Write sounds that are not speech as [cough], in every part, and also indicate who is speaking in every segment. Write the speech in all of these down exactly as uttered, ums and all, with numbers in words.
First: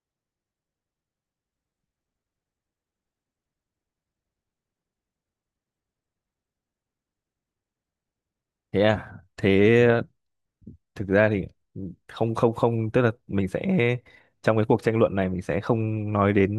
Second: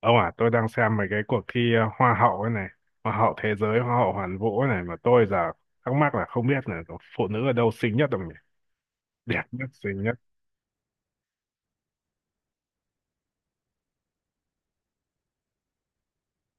Speaker 1: Ông à, tôi đang xem mấy cái cuộc thi ờ, hoa hậu ấy này, hoa hậu thế giới, hoa hậu hoàn vũ ấy này mà tôi giờ thắc mắc là không biết là phụ nữ ở đâu xinh nhất không nhỉ?
Speaker 2: Thế à?
Speaker 1: Đẹp
Speaker 2: Thế
Speaker 1: nhất, xinh nhất.
Speaker 2: thực ra thì, không, không, không, tức là mình sẽ trong cái cuộc tranh luận này mình sẽ không nói đến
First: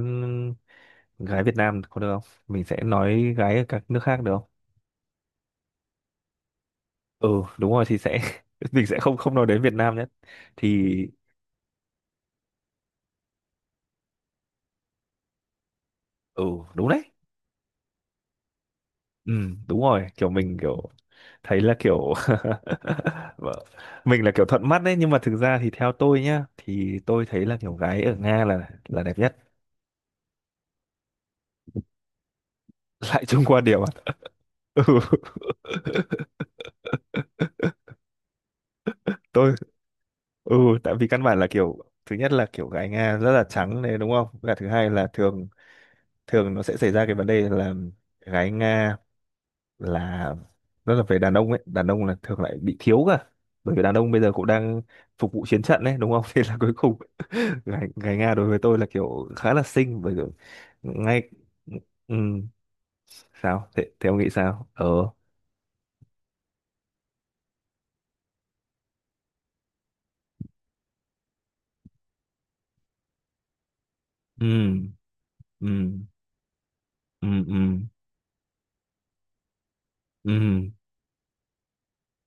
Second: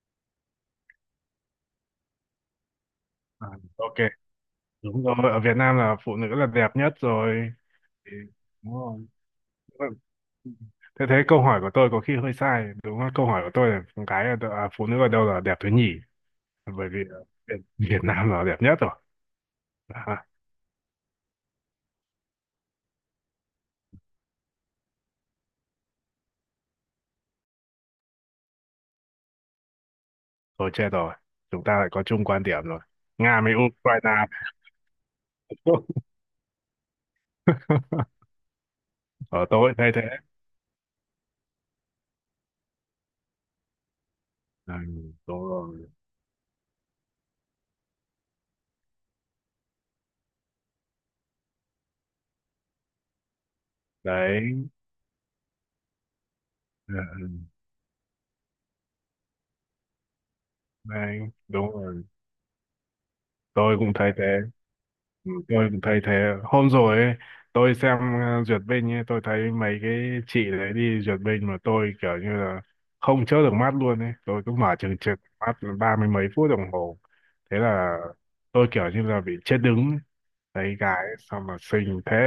Speaker 2: gái Việt Nam có được không? Mình sẽ nói
Speaker 1: À,
Speaker 2: gái ở các
Speaker 1: ok,
Speaker 2: nước khác được không?
Speaker 1: đúng rồi, ở Việt Nam là phụ nữ là đẹp nhất
Speaker 2: Ừ,
Speaker 1: rồi.
Speaker 2: đúng rồi thì
Speaker 1: Thì-
Speaker 2: sẽ. [laughs]
Speaker 1: Đúng
Speaker 2: Mình sẽ
Speaker 1: rồi.
Speaker 2: không không nói đến Việt Nam nhất thì.
Speaker 1: Thế thế câu hỏi của tôi có khi hơi sai, đúng không? Câu hỏi của tôi là con gái ở đâu- à, phụ nữ ở đâu là đẹp thứ nhì,
Speaker 2: Ừ, đúng
Speaker 1: bởi vì
Speaker 2: đấy.
Speaker 1: ờ, Việt, Việt Nam là đẹp nhất rồi.
Speaker 2: Ừ, đúng rồi,
Speaker 1: À,
Speaker 2: kiểu mình kiểu thấy là kiểu. [laughs] Vâng. Mình là kiểu thuận mắt đấy, nhưng mà thực ra thì theo tôi nhá, thì tôi thấy là kiểu gái ở Nga là là đẹp nhất.
Speaker 1: thôi chết rồi, chúng ta lại có chung quan điểm rồi.
Speaker 2: [laughs] Lại
Speaker 1: Nga
Speaker 2: chung
Speaker 1: với
Speaker 2: qua điểm à?
Speaker 1: Ukraine.
Speaker 2: [laughs] Ừ,
Speaker 1: [laughs] Ở
Speaker 2: tôi,
Speaker 1: tôi thay thế.
Speaker 2: ừ, tại vì căn bản là kiểu thứ nhất là kiểu gái Nga rất là trắng đấy đúng không, và thứ
Speaker 1: Ừ,
Speaker 2: hai là
Speaker 1: đúng
Speaker 2: thường
Speaker 1: rồi
Speaker 2: thường nó sẽ xảy ra cái vấn đề là gái Nga là rất là về đàn ông ấy, đàn ông là thường lại bị thiếu cả, bởi vì đàn ông bây giờ cũng
Speaker 1: đấy.
Speaker 2: đang phục vụ chiến trận đấy đúng không. [laughs] Thế là cuối
Speaker 1: Ừ,
Speaker 2: cùng
Speaker 1: ừ,
Speaker 2: gái, gái Nga đối với tôi là kiểu khá là xinh, bởi vì
Speaker 1: đấy
Speaker 2: ngay.
Speaker 1: đúng rồi,
Speaker 2: Ừ, sao
Speaker 1: tôi
Speaker 2: thế,
Speaker 1: cũng
Speaker 2: thế
Speaker 1: thay
Speaker 2: ông
Speaker 1: thế.
Speaker 2: nghĩ sao? ờ
Speaker 1: Ừ, tôi cũng thay thế hôm rồi ấy, tôi xem ờ, duyệt binh ấy, tôi thấy mấy cái chị đấy đi duyệt binh mà tôi kiểu như là không chớp được mắt luôn ấy, tôi cứ mở
Speaker 2: ừ,
Speaker 1: chừng chừng mắt
Speaker 2: ừ,
Speaker 1: ba mươi mấy phút đồng hồ.
Speaker 2: ừ, ừ,
Speaker 1: Thế là tôi kiểu như là bị chết đứng,
Speaker 2: ừ,
Speaker 1: thấy gái sao mà xinh thế,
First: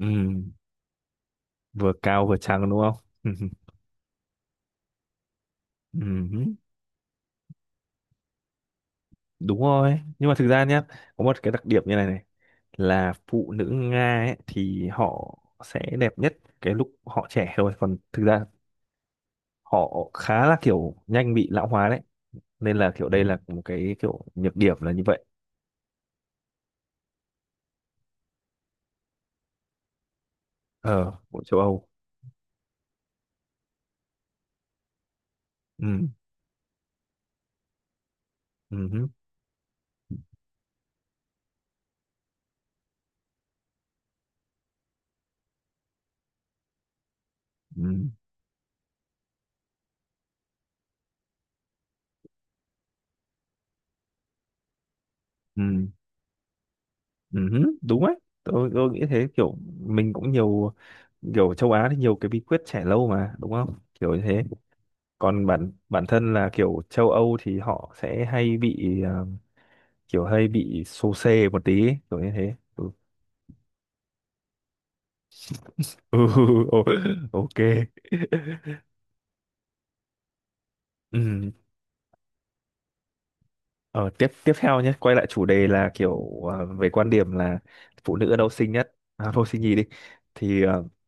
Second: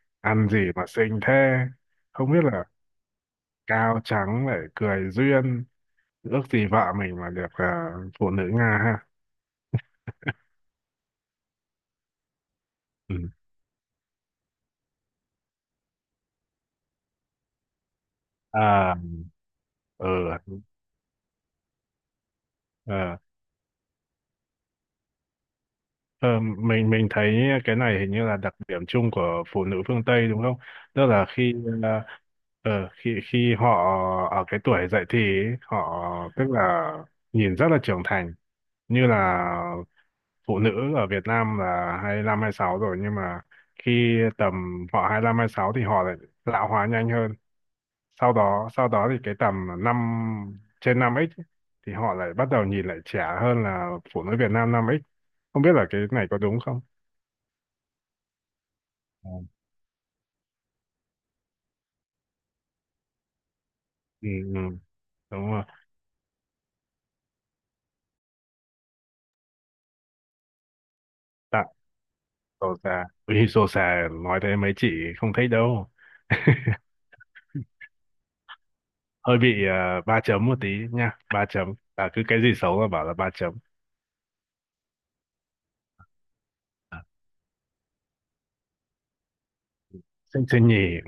Speaker 2: ừ.
Speaker 1: ăn gì mà xinh thế,
Speaker 2: Vừa cao
Speaker 1: không
Speaker 2: vừa
Speaker 1: biết là
Speaker 2: trắng đúng không? [laughs]
Speaker 1: cao trắng lại cười duyên.
Speaker 2: Ừ,
Speaker 1: Ước gì vợ mình mà được à, phụ nữ Nga ha.
Speaker 2: đúng rồi, nhưng mà thực ra nhé, có một cái đặc điểm như này này, là
Speaker 1: Ừ.
Speaker 2: phụ nữ Nga ấy, thì họ sẽ đẹp nhất cái lúc họ trẻ thôi, còn thực ra
Speaker 1: À.
Speaker 2: họ
Speaker 1: Ờ.
Speaker 2: khá là kiểu nhanh bị lão hóa đấy, nên là kiểu
Speaker 1: ờ,
Speaker 2: đây là một cái kiểu nhược điểm là như vậy.
Speaker 1: ờ, mình mình thấy cái này hình như là đặc điểm chung của phụ nữ phương Tây đúng không, tức
Speaker 2: ờ
Speaker 1: là
Speaker 2: của
Speaker 1: khi
Speaker 2: châu Âu.
Speaker 1: à, ờ, khi khi họ ở cái tuổi dậy thì ấy, họ
Speaker 2: Ừ,
Speaker 1: tức là nhìn rất là trưởng thành,
Speaker 2: ừ,
Speaker 1: như
Speaker 2: ừ,
Speaker 1: là phụ nữ ở Việt Nam là hai mươi lăm sáu rồi nhưng mà khi tầm họ hai lăm sáu thì họ lại lão hóa nhanh hơn,
Speaker 2: ừ,
Speaker 1: sau đó sau đó thì cái tầm năm trên năm x ấy, thì họ lại bắt đầu nhìn lại trẻ hơn là phụ nữ Việt Nam năm x. Không biết là
Speaker 2: ừ,
Speaker 1: cái này có đúng không.
Speaker 2: ừ, ừ, đúng đấy. Tôi, tôi nghĩ thế,
Speaker 1: Ờ,
Speaker 2: kiểu mình cũng nhiều kiểu châu Á thì nhiều cái bí quyết trẻ lâu mà, đúng không, kiểu như
Speaker 1: ừ,
Speaker 2: thế.
Speaker 1: ừ, đúng
Speaker 2: Còn
Speaker 1: rồi.
Speaker 2: bản bản thân là kiểu châu Âu thì họ sẽ hay bị, à, kiểu hay bị xô xê một
Speaker 1: Tại
Speaker 2: tí ấy, kiểu như thế.
Speaker 1: sổ
Speaker 2: Ừ.
Speaker 1: xà.
Speaker 2: [laughs]
Speaker 1: Ui, sổ xà nói thế mấy chị không thích đâu,
Speaker 2: Ừ, ô- ok.
Speaker 1: hơi bị ờ, ba chấm một tí nha. Ba
Speaker 2: Ừ.
Speaker 1: chấm à, cứ cái gì xấu là bảo là ba chấm.
Speaker 2: Ờ, tiếp tiếp theo nhé, quay lại chủ đề là kiểu, à, về
Speaker 1: À,
Speaker 2: quan điểm là phụ nữ ở đâu xinh nhất, à, thôi xinh nhì đi
Speaker 1: Sinh
Speaker 2: thì,
Speaker 1: sinh
Speaker 2: à,
Speaker 1: nhỉ.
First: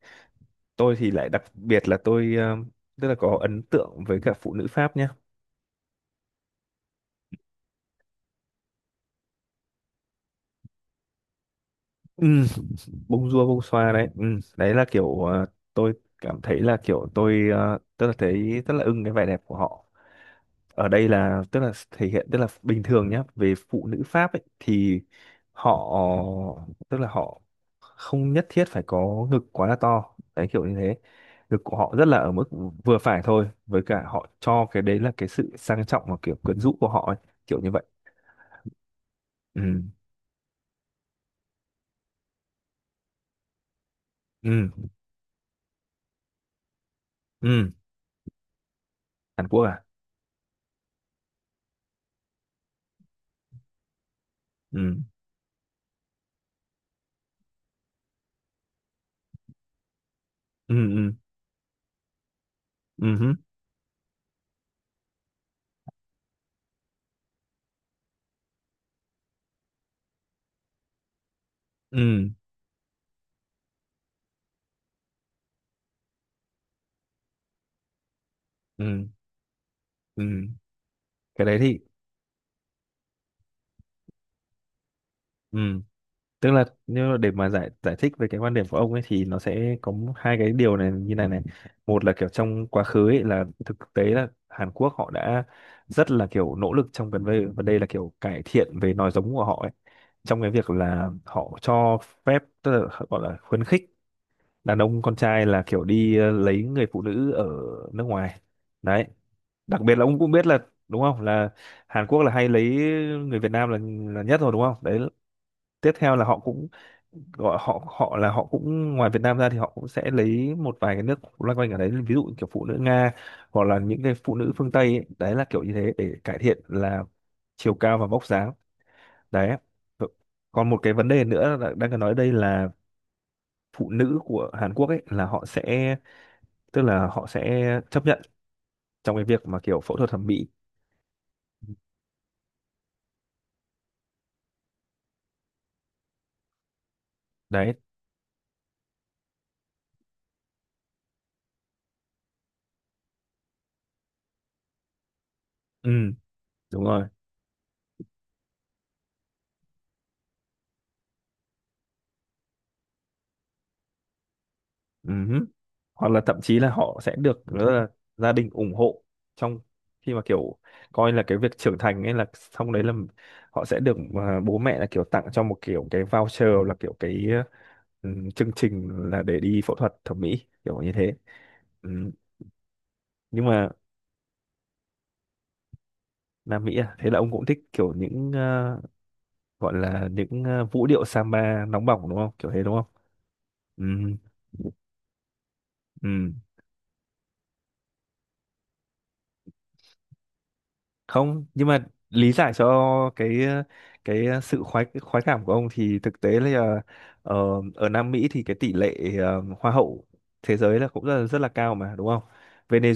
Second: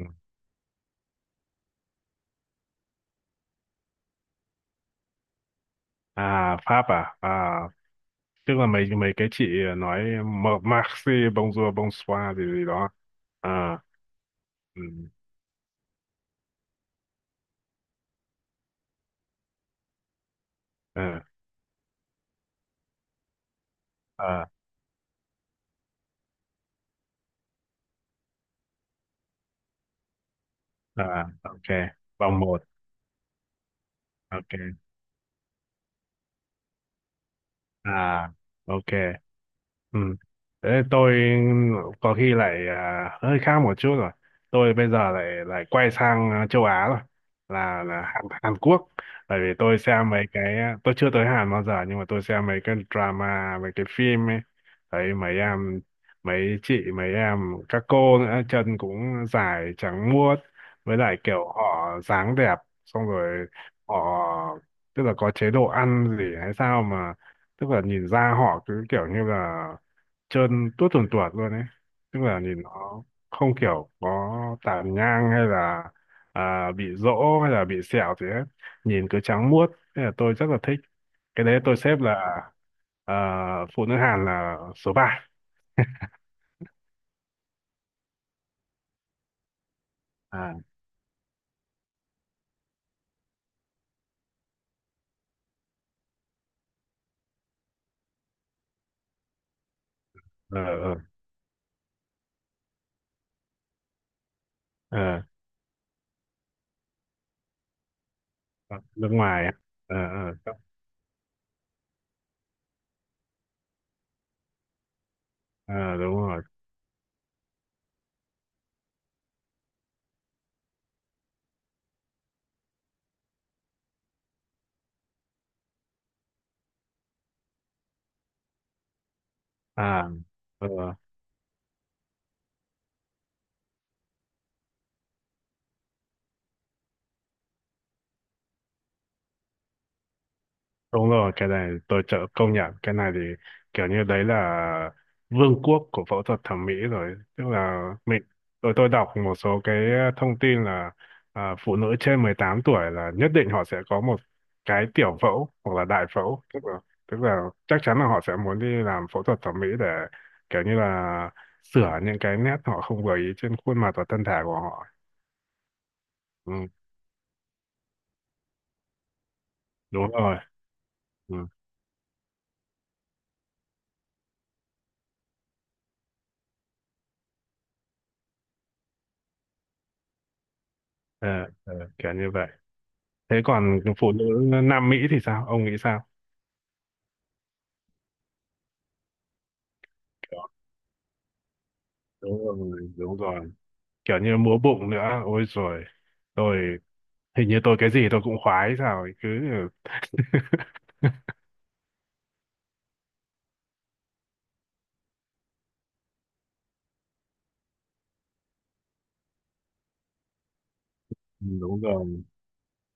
Speaker 2: tôi thì lại đặc biệt là tôi, à, tức là có ấn tượng với cả phụ nữ Pháp nhé.
Speaker 1: À, Pháp à, à tức là mấy mấy cái chị nói Marxi bonjour bonsoir gì gì đó.
Speaker 2: Bông dua bông
Speaker 1: À.
Speaker 2: xoa đấy. Ừ. Đấy
Speaker 1: Ừ,
Speaker 2: là kiểu, ờ, tôi cảm thấy là kiểu tôi, ờ, tức là thấy rất là ưng cái vẻ đẹp của họ, ở đây là tức là thể hiện, tức là bình thường nhá, về phụ nữ Pháp ấy
Speaker 1: ừ.
Speaker 2: thì họ, tức là họ không nhất thiết phải có ngực quá là to đấy, kiểu như thế.
Speaker 1: À,
Speaker 2: Ngực
Speaker 1: ok.
Speaker 2: của họ rất là ở
Speaker 1: Vòng
Speaker 2: mức
Speaker 1: một.
Speaker 2: vừa phải thôi, với cả họ cho cái
Speaker 1: Ok.
Speaker 2: đấy là cái sự sang trọng và kiểu quyến rũ của họ ấy. Kiểu như vậy.
Speaker 1: À, ok.
Speaker 2: Ừ,
Speaker 1: Ừ. Thế tôi có khi lại à, hơi khác một chút rồi.
Speaker 2: ừ,
Speaker 1: Tôi bây giờ lại lại quay sang à, châu Á rồi,
Speaker 2: ừ.
Speaker 1: là là Hàn, Hàn Quốc. Bởi vì
Speaker 2: Hàn Quốc
Speaker 1: tôi
Speaker 2: à?
Speaker 1: xem mấy cái Tôi chưa tới Hàn bao giờ nhưng mà tôi xem mấy cái drama, mấy cái phim ấy.
Speaker 2: Ừ,
Speaker 1: Thấy mấy em mấy chị mấy em các cô nữa, chân cũng dài trắng muốt,
Speaker 2: ừ,
Speaker 1: với
Speaker 2: ừ,
Speaker 1: lại kiểu họ dáng đẹp. Xong
Speaker 2: ừ, ừ,
Speaker 1: rồi họ tức là có chế độ ăn gì hay sao mà, tức là nhìn ra họ cứ kiểu như là trơn tuốt tuồn tuột luôn ấy, tức
Speaker 2: ừ.
Speaker 1: là nhìn nó không kiểu có tàn nhang hay là à, bị rỗ hay là bị sẹo gì hết,
Speaker 2: Ừ,
Speaker 1: nhìn cứ trắng muốt, nên là
Speaker 2: ừ.
Speaker 1: tôi rất là thích.
Speaker 2: Cái
Speaker 1: Cái
Speaker 2: đấy
Speaker 1: đấy tôi
Speaker 2: thì.
Speaker 1: xếp là à, phụ nữ Hàn là số ba.
Speaker 2: Ừ, tức là nếu mà để mà giải giải thích về cái quan điểm của ông ấy thì nó sẽ có, m- hai cái
Speaker 1: À.
Speaker 2: điều này như này này. Một là kiểu trong quá khứ ấy là thực tế là Hàn Quốc họ đã rất là kiểu nỗ lực trong gần đây, và đây là kiểu cải thiện về nòi giống của họ ấy, trong cái
Speaker 1: ờ
Speaker 2: việc
Speaker 1: ờ
Speaker 2: là họ cho phép, tức là họ gọi là khuyến khích đàn ông con
Speaker 1: ờ,
Speaker 2: trai là kiểu đi, ờ, lấy người phụ nữ ở nước ngoài đấy.
Speaker 1: nước ngoài.
Speaker 2: Đặc
Speaker 1: ờ
Speaker 2: biệt là ông cũng biết
Speaker 1: ờ
Speaker 2: là đúng không, là Hàn Quốc là hay lấy người Việt Nam là là nhất rồi đúng không đấy. Tiếp
Speaker 1: ờ,
Speaker 2: theo
Speaker 1: đúng
Speaker 2: là họ
Speaker 1: rồi.
Speaker 2: cũng gọi họ, họ là họ cũng ngoài Việt Nam ra thì họ cũng sẽ lấy một vài cái nước loanh quanh ở đấy, ví dụ kiểu phụ nữ Nga hoặc là những cái phụ nữ phương Tây ấy. Đấy là kiểu như thế để cải thiện là chiều cao và vóc dáng đấy. Ừ.
Speaker 1: À.
Speaker 2: Còn một cái
Speaker 1: Ờ.
Speaker 2: vấn đề nữa là đang cần nói đây là phụ nữ của Hàn Quốc ấy, là họ sẽ, tức là họ sẽ chấp nhận trong cái việc mà kiểu phẫu thuật thẩm mỹ
Speaker 1: Đúng rồi, cái này tôi chợ công nhận, cái này thì kiểu như đấy là vương quốc của phẫu thuật thẩm mỹ rồi, tức
Speaker 2: đấy.
Speaker 1: là mình, tôi tôi đọc một số cái thông tin là à, phụ nữ trên mười tám tuổi là nhất định họ sẽ có một cái tiểu phẫu hoặc là
Speaker 2: Ừ,
Speaker 1: đại phẫu, tức là,
Speaker 2: đúng rồi.
Speaker 1: tức là chắc chắn là họ sẽ muốn đi làm phẫu thuật thẩm mỹ để kiểu như là sửa những cái nét họ không vừa ý trên khuôn mặt và thân thể của họ.
Speaker 2: Ừm, Hoặc là thậm
Speaker 1: Ừ,
Speaker 2: chí là họ sẽ được rất là gia đình ủng hộ trong
Speaker 1: đúng
Speaker 2: khi mà
Speaker 1: rồi.
Speaker 2: kiểu coi là
Speaker 1: Ừ.
Speaker 2: cái việc trưởng thành ấy là xong đấy, là họ sẽ được, à, bố mẹ là kiểu tặng cho một kiểu cái voucher, là kiểu cái, ừm, chương trình là để đi phẫu thuật thẩm mỹ, kiểu như thế.
Speaker 1: ờ, ờ,
Speaker 2: Ừm.
Speaker 1: kiểu như vậy. Thế
Speaker 2: Nhưng mà
Speaker 1: còn phụ nữ Nam Mỹ thì sao, ông nghĩ sao?
Speaker 2: Nam Mỹ à, thế là ông cũng thích kiểu những, ờ, gọi là những,
Speaker 1: Đó,
Speaker 2: ờ, vũ điệu samba nóng bỏng đúng không?
Speaker 1: đúng
Speaker 2: Kiểu thế đúng
Speaker 1: rồi, đúng rồi,
Speaker 2: không?
Speaker 1: kiểu như múa bụng nữa, ôi rồi,
Speaker 2: Ừ.
Speaker 1: tôi hình như tôi cái gì tôi cũng khoái sao ấy, cứ [laughs]
Speaker 2: Không, nhưng mà lý giải cho cái cái sự khoái khoái cảm của ông, thì thực tế là, ờ, ở Nam Mỹ thì cái tỷ lệ, ờ, hoa hậu thế giới là cũng rất là, rất
Speaker 1: Ừ,
Speaker 2: là cao
Speaker 1: đúng
Speaker 2: mà đúng không.
Speaker 1: rồi.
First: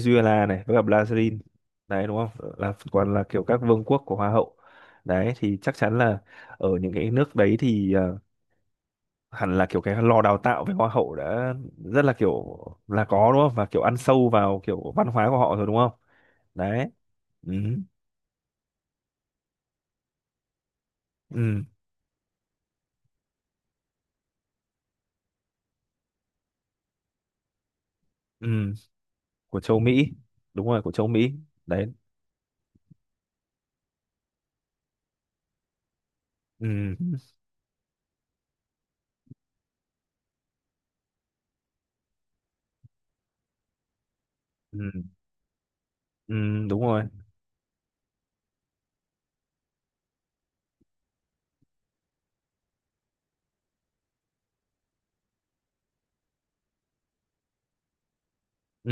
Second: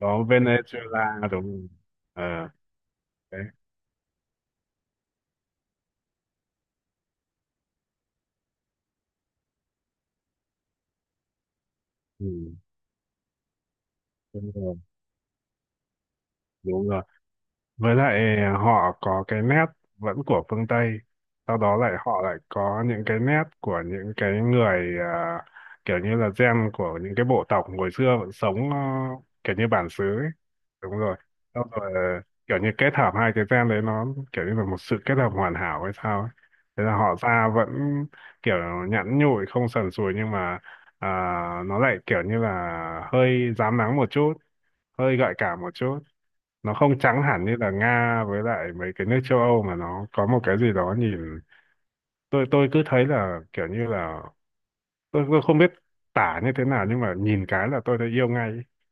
Speaker 1: Có
Speaker 2: này với cả
Speaker 1: Venezuela
Speaker 2: Brazil,
Speaker 1: đúng rồi.
Speaker 2: đấy đúng
Speaker 1: Ờ.
Speaker 2: không, là còn là
Speaker 1: Đấy.
Speaker 2: kiểu các vương quốc của hoa hậu đấy, thì chắc chắn là ở những cái nước đấy thì, ờ, hẳn là kiểu cái lò đào tạo về hoa hậu đã rất là
Speaker 1: Ừ,
Speaker 2: kiểu là có đúng không, và kiểu ăn sâu
Speaker 1: đúng
Speaker 2: vào
Speaker 1: rồi,
Speaker 2: kiểu văn hóa của họ rồi đúng không đấy.
Speaker 1: đúng rồi,
Speaker 2: Ừ,
Speaker 1: với lại à, họ có cái nét vẫn của phương Tây, sau
Speaker 2: ừ,
Speaker 1: đó lại họ lại có những cái nét của những cái người à, kiểu như là gen của những cái bộ tộc hồi xưa vẫn
Speaker 2: ừ.
Speaker 1: sống ờ, kiểu
Speaker 2: Của
Speaker 1: như
Speaker 2: châu
Speaker 1: bản xứ
Speaker 2: Mỹ.
Speaker 1: ấy.
Speaker 2: Đúng rồi, của
Speaker 1: Đúng
Speaker 2: châu
Speaker 1: rồi.
Speaker 2: Mỹ
Speaker 1: Sau
Speaker 2: đấy.
Speaker 1: rồi ờ, kiểu như kết hợp hai cái gen đấy, nó kiểu như là một sự kết hợp hoàn hảo hay sao ấy. Thế
Speaker 2: Ừ,
Speaker 1: là họ da vẫn kiểu nhẵn nhụi không sần sùi nhưng mà à, nó lại kiểu như là hơi rám nắng một chút,
Speaker 2: ừ,
Speaker 1: hơi gợi cảm một chút,
Speaker 2: ừ,
Speaker 1: nó
Speaker 2: đúng
Speaker 1: không
Speaker 2: rồi.
Speaker 1: trắng hẳn như là Nga với lại mấy cái nước châu Âu mà nó có một cái gì đó nhìn, tôi tôi cứ thấy là kiểu như là tôi tôi không biết tả như thế nào nhưng mà nhìn cái là tôi đã yêu ngay ấy.
Speaker 2: Ừ.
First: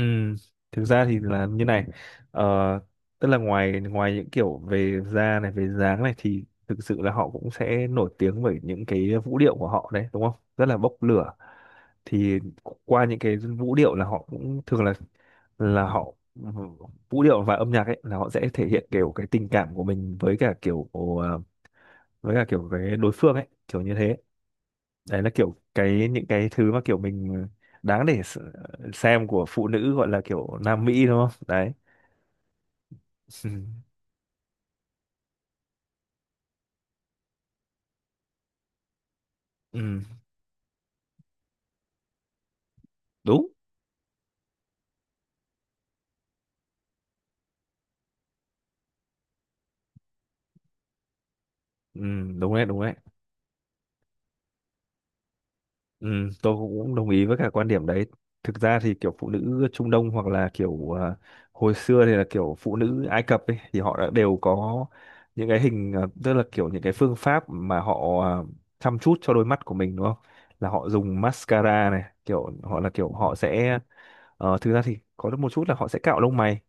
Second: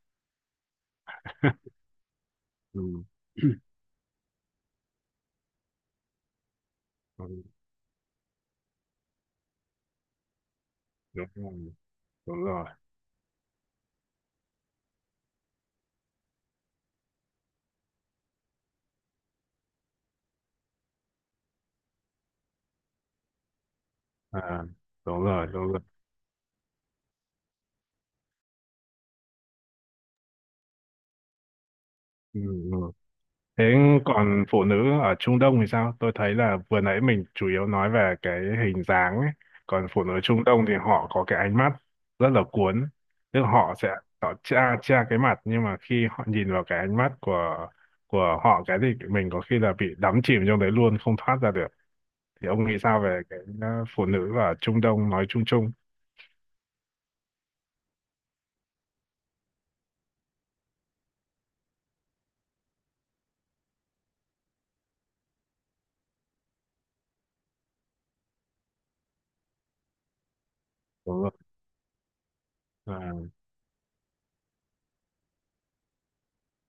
Speaker 2: Thực ra thì là như này, ờ,
Speaker 1: Ừ.
Speaker 2: tức là
Speaker 1: [clears throat]
Speaker 2: ngoài ngoài những kiểu về da này, về dáng này, thì thực sự là
Speaker 1: Ừ,
Speaker 2: họ cũng sẽ nổi tiếng bởi những cái vũ điệu của họ đấy, đúng không, rất là bốc
Speaker 1: đúng
Speaker 2: lửa.
Speaker 1: rồi,
Speaker 2: Thì
Speaker 1: đúng rồi.
Speaker 2: qua những cái vũ điệu là họ cũng thường là là họ, vũ điệu và âm nhạc ấy là họ sẽ thể hiện kiểu cái tình cảm của mình với cả kiểu, ờ, với cả kiểu cái đối phương ấy, kiểu như thế.
Speaker 1: À,
Speaker 2: Đấy
Speaker 1: đúng
Speaker 2: là
Speaker 1: rồi,
Speaker 2: kiểu
Speaker 1: đúng rồi.
Speaker 2: cái những cái thứ mà kiểu mình đáng để s- xem của phụ nữ gọi là kiểu Nam Mỹ đúng không đấy.
Speaker 1: Ừ. Ừ.
Speaker 2: [laughs] Ừ,
Speaker 1: Thế còn phụ nữ ở Trung Đông thì sao? Tôi thấy là vừa nãy mình chủ yếu nói về cái hình dáng ấy. Còn
Speaker 2: ừ,
Speaker 1: phụ nữ Trung Đông thì họ có cái ánh mắt rất là cuốn. Tức
Speaker 2: đúng.
Speaker 1: là họ sẽ, họ tra tra cái mặt nhưng mà khi họ nhìn vào cái ánh mắt của của họ cái thì mình có khi là bị đắm chìm trong đấy luôn không thoát ra được.
Speaker 2: Ừ,
Speaker 1: Thì
Speaker 2: đúng đấy,
Speaker 1: ông nghĩ
Speaker 2: đúng đấy.
Speaker 1: sao về cái ờ, phụ nữ ở Trung Đông nói chung chung?
Speaker 2: Ừ, tôi cũng đồng ý với cả quan điểm đấy. Thực ra thì kiểu phụ nữ Trung Đông, hoặc là kiểu, à, hồi xưa thì là kiểu phụ nữ Ai Cập ấy, thì họ đã đều có những cái hình, à, tức là kiểu những cái phương pháp mà họ, à, chăm chút cho đôi mắt của mình đúng không, là họ dùng
Speaker 1: Đúng rồi.
Speaker 2: mascara này, kiểu họ là kiểu
Speaker 1: À.
Speaker 2: họ sẽ. Ờ, thực ra thì có được một chút là họ sẽ cạo lông mày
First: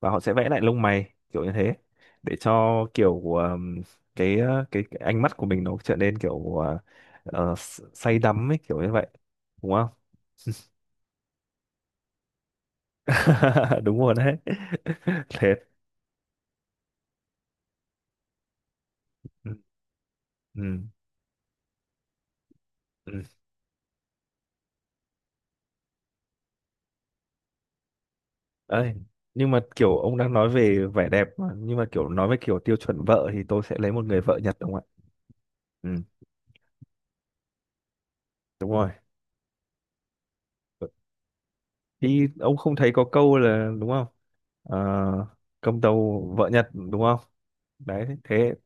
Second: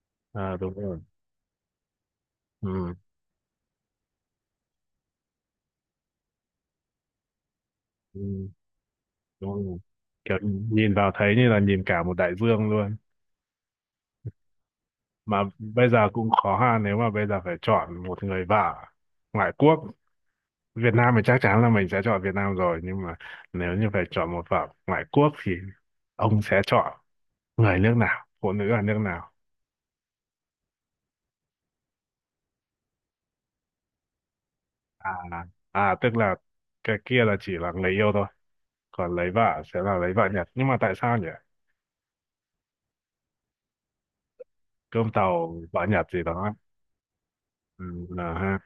Speaker 2: và họ sẽ vẽ
Speaker 1: à,
Speaker 2: lại
Speaker 1: đúng
Speaker 2: lông
Speaker 1: rồi.
Speaker 2: mày kiểu như thế, để cho
Speaker 1: Ừ.
Speaker 2: kiểu, ờm, cái, ờ, cái cái ánh mắt của mình nó trở nên kiểu, ờ, ờ, s- say
Speaker 1: Ừ.
Speaker 2: đắm ấy, kiểu như vậy
Speaker 1: Đúng
Speaker 2: đúng
Speaker 1: rồi.
Speaker 2: không?
Speaker 1: Kiểu nhìn vào thấy như là nhìn cả một đại dương luôn.
Speaker 2: [laughs] Đúng rồi đấy. [laughs]
Speaker 1: Mà
Speaker 2: Thế.
Speaker 1: bây giờ cũng khó ha, nếu mà bây giờ phải chọn một người vợ
Speaker 2: Ừ.
Speaker 1: ngoại quốc.
Speaker 2: Ừ.
Speaker 1: Việt Nam thì chắc chắn là mình sẽ chọn Việt Nam rồi nhưng
Speaker 2: Ừ.
Speaker 1: mà nếu như phải chọn một vợ ngoại quốc thì ông sẽ chọn người nước nào, phụ nữ ở
Speaker 2: Ấy,
Speaker 1: nước nào?
Speaker 2: nhưng mà kiểu ông đang nói về vẻ đẹp mà. Nhưng mà kiểu nói về kiểu tiêu chuẩn vợ thì tôi sẽ lấy một người vợ Nhật đúng không ạ?
Speaker 1: À.
Speaker 2: Ừ,
Speaker 1: À, tức là cái kia là chỉ là người yêu thôi,
Speaker 2: đúng rồi.
Speaker 1: còn lấy vợ sẽ là lấy vợ Nhật, nhưng mà tại sao nhỉ?
Speaker 2: Thì ông không thấy có câu là đúng không? Ờ,
Speaker 1: Cơm tàu
Speaker 2: công
Speaker 1: vợ Nhật gì
Speaker 2: tâu vợ
Speaker 1: đó.
Speaker 2: Nhật đúng không?
Speaker 1: Ừ,
Speaker 2: Đấy,
Speaker 1: là
Speaker 2: thế
Speaker 1: ha.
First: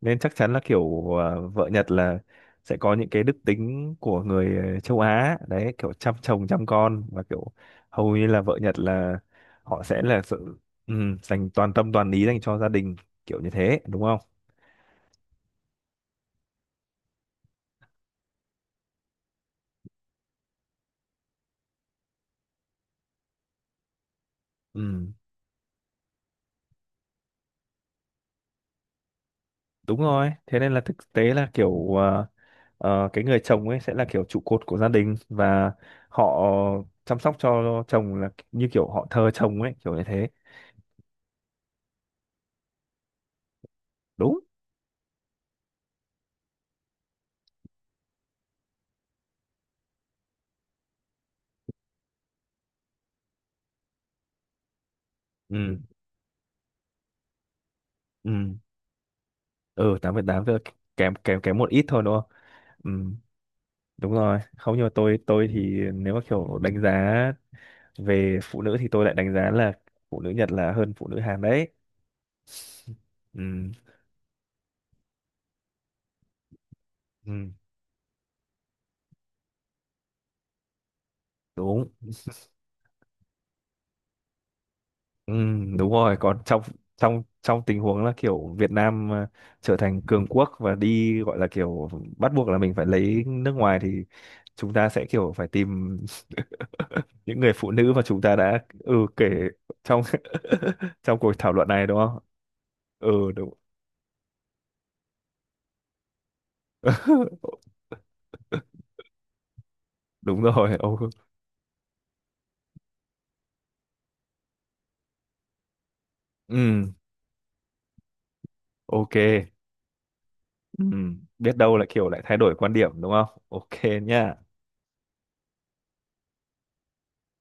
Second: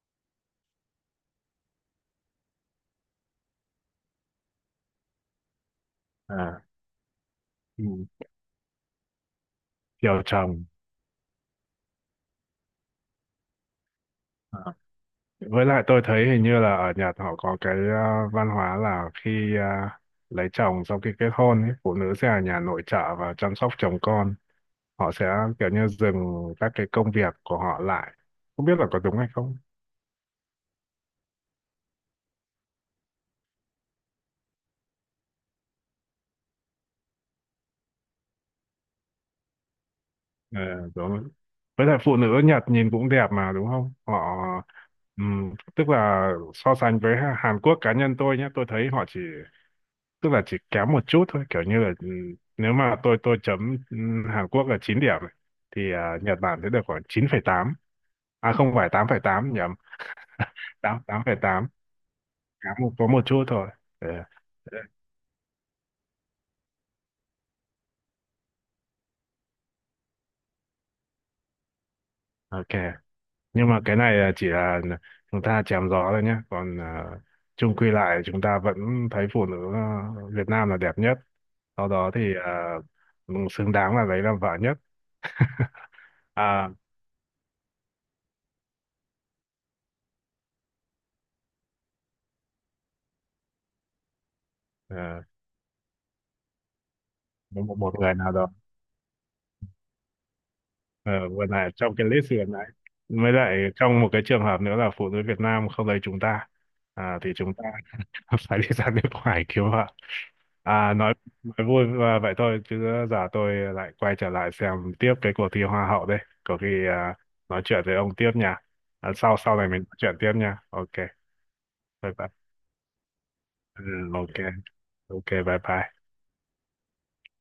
Speaker 2: nên chắc chắn là kiểu, ờ, vợ Nhật là sẽ có những cái đức tính của người, ờ, châu Á đấy, kiểu chăm chồng
Speaker 1: À.
Speaker 2: chăm con và kiểu
Speaker 1: Ừ.
Speaker 2: hầu như là vợ Nhật là họ sẽ
Speaker 1: Chiều
Speaker 2: là sự,
Speaker 1: chồng.
Speaker 2: ừ, dành toàn tâm toàn ý dành cho gia đình, kiểu như thế đúng không?
Speaker 1: À. Với lại tôi thấy hình như là ở Nhật họ có cái ờ, văn hóa là khi ờ, lấy chồng sau khi kết hôn ấy, phụ nữ sẽ ở nhà nội trợ và chăm sóc chồng con.
Speaker 2: Ừ,
Speaker 1: Họ sẽ kiểu như dừng các cái công việc của họ lại. Không biết là có đúng hay không?
Speaker 2: đúng rồi. Thế nên là thực tế là kiểu, ờ, Ờ, cái người chồng ấy sẽ là kiểu trụ cột của gia đình, và họ chăm sóc cho chồng là như kiểu họ thờ chồng ấy, kiểu như thế.
Speaker 1: Ờ, đúng rồi. Với lại phụ nữ Nhật nhìn cũng đẹp mà đúng không? Họ
Speaker 2: Đúng.
Speaker 1: ừm, tức là so sánh với Hàn Quốc cá nhân tôi nhé, tôi thấy họ chỉ, tức là chỉ kém một chút thôi, kiểu như là ừ, nếu mà tôi tôi chấm ừ, Hàn Quốc là chín điểm này,
Speaker 2: Ừ,
Speaker 1: thì à, Nhật Bản sẽ được khoảng chín phẩy tám, à
Speaker 2: ừ,
Speaker 1: không phải tám phẩy tám, nhầm.
Speaker 2: ừ. Tám phẩy tám giờ
Speaker 1: Tám
Speaker 2: kém
Speaker 1: tám phẩy
Speaker 2: kém kém
Speaker 1: tám
Speaker 2: một ít thôi đúng không?
Speaker 1: kém
Speaker 2: Ừ,
Speaker 1: một có một chút thôi. Ờ,
Speaker 2: đúng rồi. Không, nhưng mà tôi tôi thì nếu mà kiểu đánh giá về phụ nữ thì tôi lại đánh giá là phụ nữ Nhật là hơn phụ nữ Hàn đấy.
Speaker 1: ok. Nhưng
Speaker 2: Ừ,
Speaker 1: mà cái này là chỉ là chúng ta chém gió thôi nhé, còn à,
Speaker 2: ừ,
Speaker 1: chung quy lại chúng ta vẫn thấy phụ nữ à, Việt Nam là đẹp nhất,
Speaker 2: đúng.
Speaker 1: sau đó thì à, xứng đáng là lấy làm vợ nhất.
Speaker 2: Ừ,
Speaker 1: [laughs]
Speaker 2: đúng rồi, còn trong
Speaker 1: À.
Speaker 2: trong trong tình huống là kiểu Việt Nam, ờ, trở thành cường quốc và đi gọi là kiểu bắt buộc là mình phải lấy nước ngoài, thì chúng ta sẽ
Speaker 1: À,
Speaker 2: kiểu phải tìm [laughs] những người phụ
Speaker 1: một,
Speaker 2: nữ
Speaker 1: một
Speaker 2: mà
Speaker 1: người
Speaker 2: chúng
Speaker 1: nào
Speaker 2: ta
Speaker 1: đó.
Speaker 2: đã, ừ, kể trong [laughs] trong
Speaker 1: Ờ,
Speaker 2: cuộc
Speaker 1: vừa
Speaker 2: thảo luận
Speaker 1: lại
Speaker 2: này
Speaker 1: trong
Speaker 2: đúng
Speaker 1: cái lễ
Speaker 2: không.
Speaker 1: sửa lại, mới
Speaker 2: Ừ, đúng.
Speaker 1: lại trong một cái trường hợp nữa là phụ nữ Việt Nam không lấy chúng ta, à, thì chúng
Speaker 2: [laughs]
Speaker 1: ta [laughs] phải đi ra nước ngoài cứu họ.
Speaker 2: Đúng rồi.
Speaker 1: À,
Speaker 2: Ô,
Speaker 1: nói nói vui và vậy thôi chứ giờ tôi lại quay trở lại xem tiếp cái cuộc thi hoa hậu đây, có khi
Speaker 2: ừ,
Speaker 1: à, nói chuyện với ông tiếp nha. À,
Speaker 2: ok.
Speaker 1: sau sau này mình nói chuyện tiếp nha.
Speaker 2: Ừ.
Speaker 1: Ok,
Speaker 2: Biết đâu lại kiểu
Speaker 1: bye
Speaker 2: lại
Speaker 1: bye.
Speaker 2: thay đổi quan điểm đúng không, ok,
Speaker 1: Ừ. Ok.
Speaker 2: nhá.
Speaker 1: Ok, bye bye.